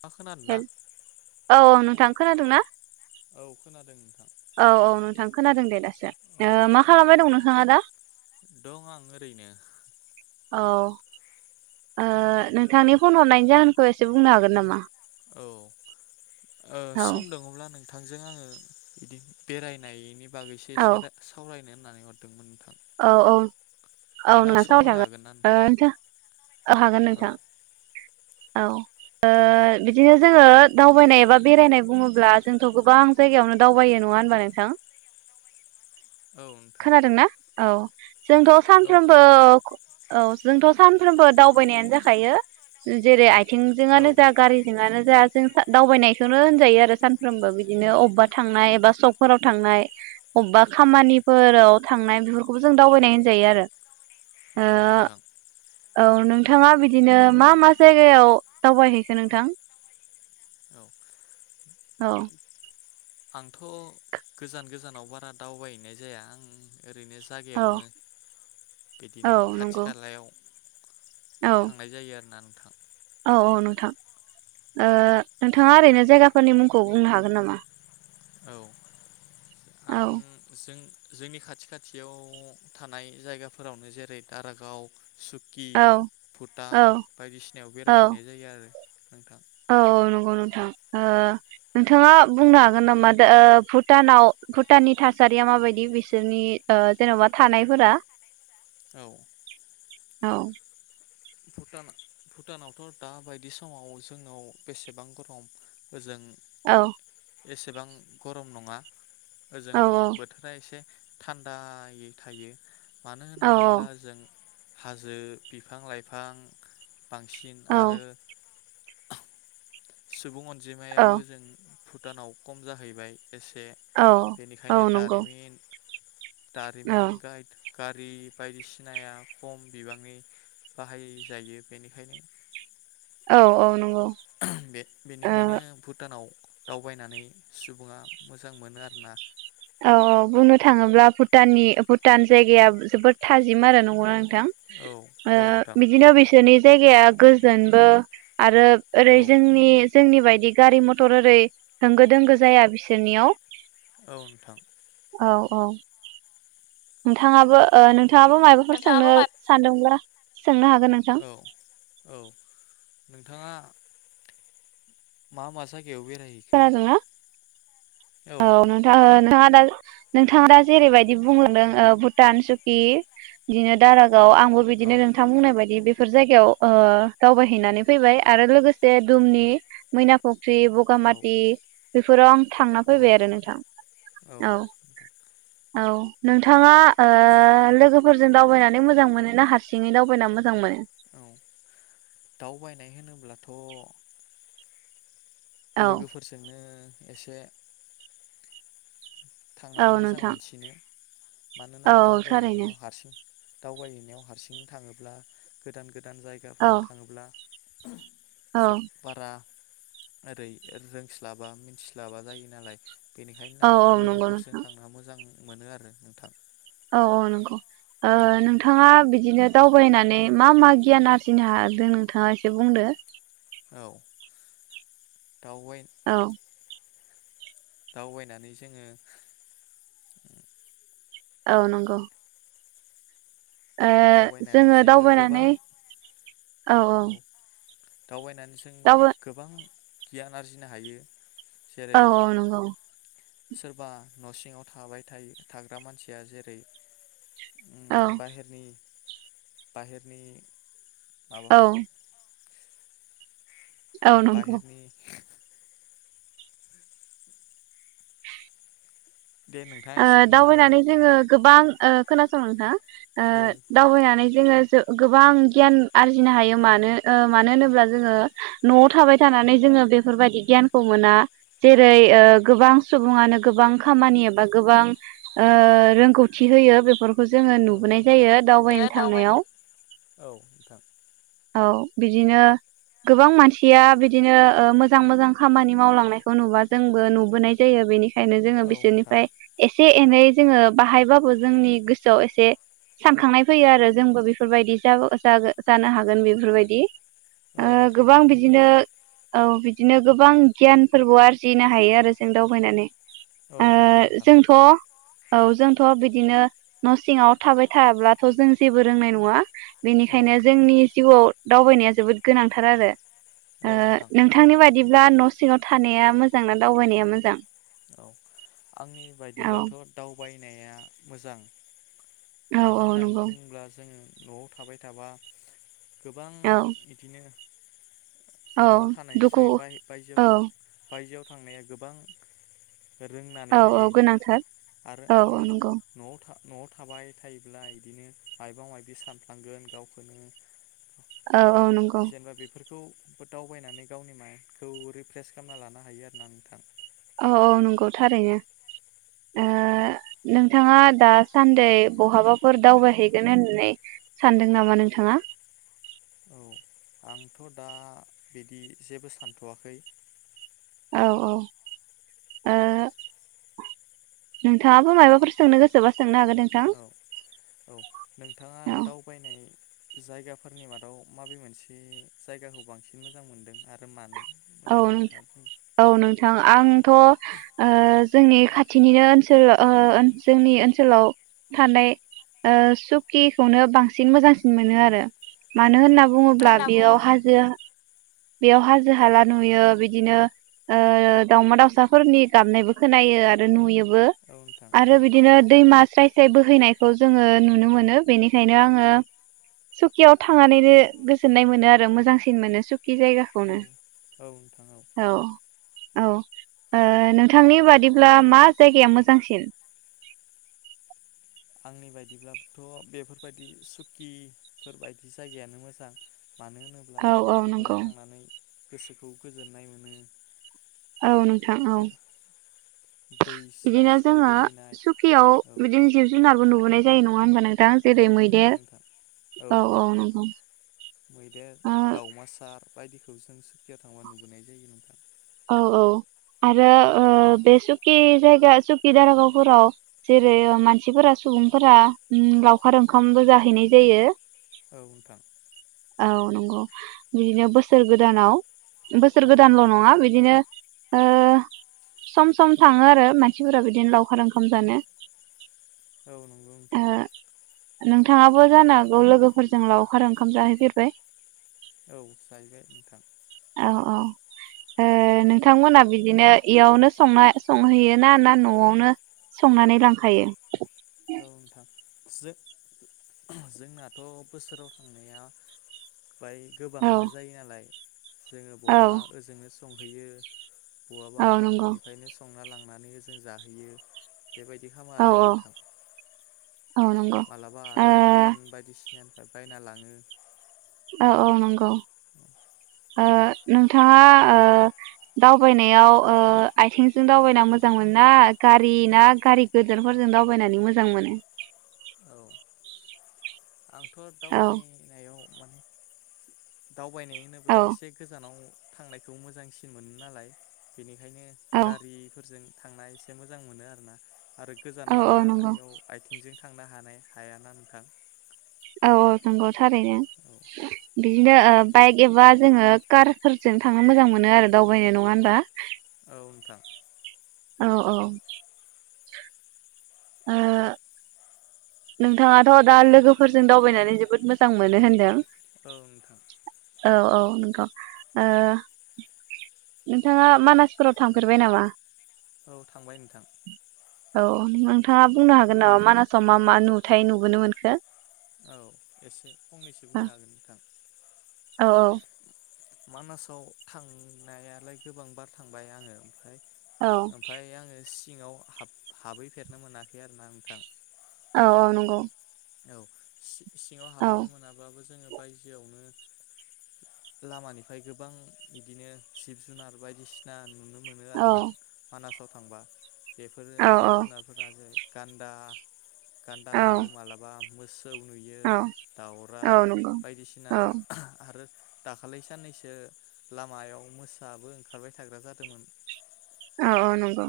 मा खोनादों ना? औ आं थां खोनादों ना? औ खोनादों नोंथां। औ औ नोंथां खोनादों दे। औ ओ मा खालामबाय दं‌ नों? थाङा‌ दा दं आं ओरैनो। औ। ओ‌ औ नोंथांनि फन हरनायनि जाहोनखौ एसे बुंनो हागोन नामा? औ औ सम दङब्ला नों थांजों आङो बिदि बेरायनायनि बागैसे औ एसे सावरायनो नानै हरदोंमोन नोंथां। औ औ औ नोंथाङा नों सम सावराय होनो जागोन हागोन ना? नोंथां औ हागोन नोंथां। औ। ओ बिदिनो जोङो दावबायनाय एबा बेरायनाय बुङोब्ला जोंथ' गोबां जायगायावनो दावबायो नङा होनबा नोंथां? औ नोंथां। खोनादोंना औ। जोंथ' औ सानफ्रोमबो खोनादों औ जोंथ' सानफ्रोमबो दावबायनायानो जाखायो जेरै आय औ थिंजोंआनो जा गारिजोंआनो जा जों दावबायनायखौनो होनजायो आरो सानफ्रोमबो बिदिनो अबेबा थांनाय एबा सकफोराव थांनाय अबेबा खामानिफोराव थांनाय बे खौबो जों दावबायनाय होनजायो आरो। औ ओ नोंथां। औ नोंथाङा बिदिनो मा मा जायगायाव दावबायहैखो नोंथां? औ औ। आंथ' गोजान गोजानाव बारा दावबायहैनाय जाया। आं ओरैनो औ जागायावनो औ बिदिनो खाथि नंगौ खालायाव औ थांनाय जायो आरोना नों थां औ औ नोंथां। नोंथाङा ओरैनो जायगा फोरनि मुंखौ बुंनो हागोन नामा? औ। औ आं जों जोंनि खाथि खाथियाव थानाय जायगाफोरावनो जेरै दारागाव। सुकि औ औ भुटान बायदिसिनायाव औ बेरायहैनाय जायो आरो। नोंथां। औ नंगौ नोंथां नोंथाङा बुंनो हागोन नामा? दा भुटानाव भुटाननि थासारिया माबायदि बिसोरनि जेनबा थानायफोरा। औ। औ। भुटान भुटानावथ' दा बायदि समाव जोंनाव बेसेबां गरम ओजों। औ। एसेबां गरम नङा, औ ओजों बोथोरा एसे थान्दाआयै थायो, मानो औ होनोब्ला जों हाजो बिफां लाइ बिफां, बांसिन आरो औ सुबुं अन औ अनिजमायाबो ओजों, भुटानाव खम जाहैबाय, एसे औ औ बेनिखायनो नंगौ दारिमिन औ दारिमिन गाइद, गारि बायदिसिनाया खम बिबांनि बाहाय जायो बेनिखायनो, औ औ नंगौ, [inaudible] बे ओ बेनिखायनो भुटानाव दावबायनानै सुबुङा मोजां मोनो आरोना, औ औ बुंनो थाङोब्ला भुटाननि भुटान जायगाया जोबोद थाजिम आरो नंगौना, औ नोंथां औ नोंथां ओ बिदिनो बिसोरनि जायगाया गोजोनबो, आरो ओरै औ जोंनि जोंनि बायदि गारि मथर ओरै होंगो दोंगो जाया बिसोरनियाव, औ नोंथां औ औ नोंथाङाबो ओ नोंथाङाबो मायबाफोर नोंथाङाबो सोंनो मा सानदोंब्ला? सोंनो हागोन नोंथां, औ औ नोंथाङा मा मा जाय बेयाव बेेरायहैखो, खोनादोंना औ नोंथां ओ [unintelligible] नोंथां नोंथांआ दा जेरैबायदि बुंलांदों ओ भुटान सुकि बिदिनो दाराग औ आंबो औ बिदिनो नोंथां बुंनाय बायदि बि बेफोर जायगायाव ओ दावबायहैनानै फैबाय आरो लोगोसे दुमनि मैनाखौ फ्रि औ बगामाति बिफोराव आं थांना औ फैबाय आरो नोंथां औ औ नोंथाङा ओ लोगो फोरजों दावबायनानै मोजां मोनोना हारसिङै दावबायना मोजां मोनो औ दावबायनाय होनोब्लाथ [unintelligible] औ लोगोफोरजोंनो एसे थांनानै औ मोजां नोंथां मोनसिनो। मानोना औ थारैनो दावबायहैनायाव हारसिं दावबायहैनायाव हारसिं थाङोब्ला गोदान गोदान औ जायगाफोराव थाङोब्ला [inaudible] औ [inaudible] बारा ओरै रोंस्लाबा मिथिस्लाबा जायो नालाय बेनिखायनो औ आं औ नंगौ लोगोफो [unintelligible] नोंथां थांना मोजां। मोनो आरो नोंथां औ औ नंगौ ओ नोंथाङा बिदिनो दावबायनानै मा मा गियान आरजिनो हादों नोंथाङा एसे बुंदो। औ [unintelligible] औ दावबायनानै जोङो औ नंगौ ओ दावबायनानै जोङो दावबायनानै गोबां औ औ दावबायनानै जों दावबाय गोबां गियान आरजिनो हायो। जेरै औ औ नंगौ। सोरबा न सिङाव थाबाय थायो थाग्रा मानसिया जेरै औ बाहेरनि। बाहेरनि। माबा औ। औ नंगौ बाहेरनि दे नोंथाङा एसे ओ बुंनालाय दावबायनानै जोङो गोबां ओ खोनासं नोंथाङा औ ओ दावबायनानै जोङो गोबां गियान आरजिनो हायो मानो ओ मानो होनोब्ला जोङो नआव थाबाय थानानै जोङो बेफोरबायदि गियानखौ मोना जेरै ओ गोबां सुबुङानो गोबां खामानि एबा गोबां ओ रोंगौथि होयो बेफोर खौ जोङो औ नुबोनाय नोंथां जायो बेयो दावबायनो दावबाय थांनायाव औ नोंथां औ बिदिनो गोबां मानसिया बिदिनो ओ मोजां मोजां खामानि मावलांनायखौ नुबा जोंबो नुबोनाय जायो बेनि खायनो जोङो औ नोंथां बिसोरनिफ्राय एसे एनै जोङो बाहायबाबो जोंनि गोसोआव एसे सानखांनाय फैयो आरो जोंबो बेफोरबायदि जा-जागो-जानो हागोन बेफोरबायदि औ ओ नोंथां गोबां नंगौ बिदिनो औ बिदिनो गोबां गियान फोरबो आरजिनो हायो आरो जों दावबायनानै औ ओ नंगौ नोंथां जोंथ औ जोंथ बिदिनो न सिङाव थाबाय थाब्लाथ जों जेबो रोंनाय नङा औ बेनिखायनो जोंनि नोंथां जिउआव दावबायनाया जोबोद गोनांथार आरो औ ओ नोंथां नोंथांनि बादि ब्ला न सिङाव थानाया मोजां ना दावबायनाया मोजां? औ आंनि औ बायदिब्लाथ दावबाय- नाया मोजां औ मानो औ होननानै नंगौ बुङोब्ला जोङो नआव थाबाय थाबा गोबां औ बिदिनो औ नआव थानायसै दुखु बाय-बायजो औ बायजोआव थांनाया गोबां रोंनानै औ फैयो औ गोनांथार आरो औ औ उम नंगौ नआव था नआव थाबाय थायोब्ला बिदिनो मायबा माबि सानफ्लांगोन गावखौनो औ औ नंगौ। जेनेबा बेफोरखौ दावबायनानै गावनि माइनखौ रिफ्रेस खालामना लानो हायो आरोना नोंथां औ औ नंगौ थारैनो [unintelligible] नोंथाङा दासान्दै बहाबाफोर दावबायहैगोन होननानै सानदों नामा नोंथाङा? औ आंथ दा बिदि जेबो सानथवाखै। औ औ ओ नोंथाङाबो मायबाफोर सोंनो गोसोबा सो औ औ नोंथाङा औ दावबायनाय जायगाफोरनि मादाव माबे मोनसे जायगाखौ बांसिन मोजां मोनदों आरो मानो? औ मोनदों नोंथां नोंथाङा बुं औ नोंथां आंथ ओ जोंनि खाथिनिनो ओनसोल ओ जोंनि ओनसोलाव थानाय ओ सुकिखौनो बांसिन मोजांसिन मोनो आरो औ मानो नोंथां होनना बुङोब्ला होनना बुङो बेयाव हाजो बेयाव हाजो औ हाला नुयो बिदिनो ओ दाउमा दाउसाफोरनि गाबनायबो खोनायो आरो नुयो बो औ नोंथां औ आरो बिदिनो दैमा स्राय स्राय बोहैनायखौ जोङो नुनो मोनो बेनिखायनो आङो सुकियाव थांनानैनो गोजोननाय मोनो आरो मोजांसिन मोनो सुकि कि औ जायगाखौनो औ नोंथां औ। औ ओ नोंथांनि बादिब्ला मा जायगाया मोजांसिन? आंनि बायदिब्लाथ बेफोरबायदि सुकिफोरबायदि जायगायानो मोजां। मानो होनोब्ला औ औ बेफोराव नंगौ थांनानै गोसोखौ गोजोननाय मोनो। औ नोंथां औ दै स्राय बिदिनो स्राय जोङो बोहैनाय सुकियाव औ बिदिनो जिब जुनार नुबोनाय जायो नङा होनबा नों थां औ जेरै नुयो मैदेर नोंथां औ औ नंगौ मैदेर ओ दावमासार बायदिखौ जों सुकियाव थांबा नुुबोनाय जायो नोंथां। औ औ आरो ओ बे सुकि जायगा सुकि दारागावफोराव जेरै मानसिफोरा सुबुंफोरा उम लावखार ओंखामबो जाहैनाय जायो। औ नोंथां औ नंगौ बिदिनो बोसोर गोदानाव बोसोर औ गोदानल नोंथां नङा बिदिनो ओ सम सम थाङो आरो मानसिफोरा बिदिनो लावखार ओंखाम जानो। औ नोंगौ ओ नोंथां। नोंथाङाबो जानो हागौ लोगोफोरजों लावखार ओंखाम जाहै फेरबाय औ जाहैबाय नोंथां। औ औ ओ नोंथांमोना बिदिनो इयावनो संना संहैयो ना ना नआवनो संनानै लांखायो? जों-जोंनाथ बोसोराव थांनाया बाय औ गोबाङानो जायो नालाय जोङो औ बबा ओजोंनो स संहैयो बआबा औ आरो नंगौ ननिफ्रायनो संना लां थांनानै ओजों जाहोयो। बेबायदि खामो औ आरोना औ नोंथां। औ नंगौ ओ मालाबा आरो दखान बायदिसिना निफ्राय बायना लाङो औ औ नंगौ ओ नोंथाङा ओ दावबायनायाव ओ आथिंजों दावबायना मोजां मोन ना गारि ना गारि गोदोरफोरजों दावबायनानै मोजां मोनो आंथ‌ औ दावबायनायाव माने दावबायनाय औ होनोब्ला एसे गोजानाव थांनायखौ मोजांसिन मोनो नालाय बेनि बेनिखायनो औ गारिफोरजों थांना एसे मोजां मोनो आरोना आरो गोजान औ औ नंगौ लामायाव आथिंजों थांनो हानाय हायाना नोंथां औ औ नंगौ थारैनो औ बिदिनो ओ बाइक एबा जोङो कारफोरजों थांनो मोजां मोनो आरो दावबायनाय नङा होनबा औ नोंथां औ औ ओ नोंथाङाथ दा लोगोफोरजों दावबायनानै जोबोद मोजां मोनो होनदों औ नोंथां औ औ नंगौ ओ नोंथाङा मानासफोराव थांफेरबाय नामा औ थांबाय नोंथां औ नोंथाङा बुंनो हागोन नामा मानासाव मा मा नुथाय नुबोनो मोनखो औ एसे फंनैसो बुंनो हागोन नोंथां औ औ मानासाव थांनायालाय गोबां बार थांबाय आङो ओमफ्राय औ ओमफाय आङो सि सिङाव हाब-हाबहैफेरनो मोनाखै आरोना नोंथां औ औ नंगौ औ सिङाव औ हाबहैनो मोनाबाबो जोङो बायजोआवनो लामानिफ्राय गोबां बिदिनो जिब जुनार बायदिसिना नुनो मोन मोनो औ आरोना मानासाव थांबा। बेफोरो औ जिब औ जुनारफोरा जै गान्दा गान्दा औ नुयो माला मा मोस सौ नुयो औ औ दाउराइ नंगौ बायदिसिना औ आरो दाखालि साननैसो लामायाव मोसाबो ओंखारबाय थाग्रा जादोंमोन। औ औ नंगौ।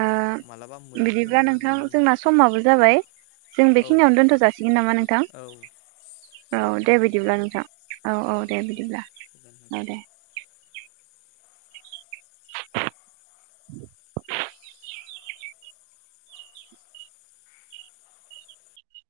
ओ मालाबा मैबो बिदिब्ला नोंथां नुनो मोनो जोंना समाबो जाबाय। जों औ बेखियावनो दोनथ जासिगोनामा? नोंथां औ औ दे बिदिब्ला नोंथां औ औ दे बिदिब्ला होगोन नोंथां औ दे। [unintelligible]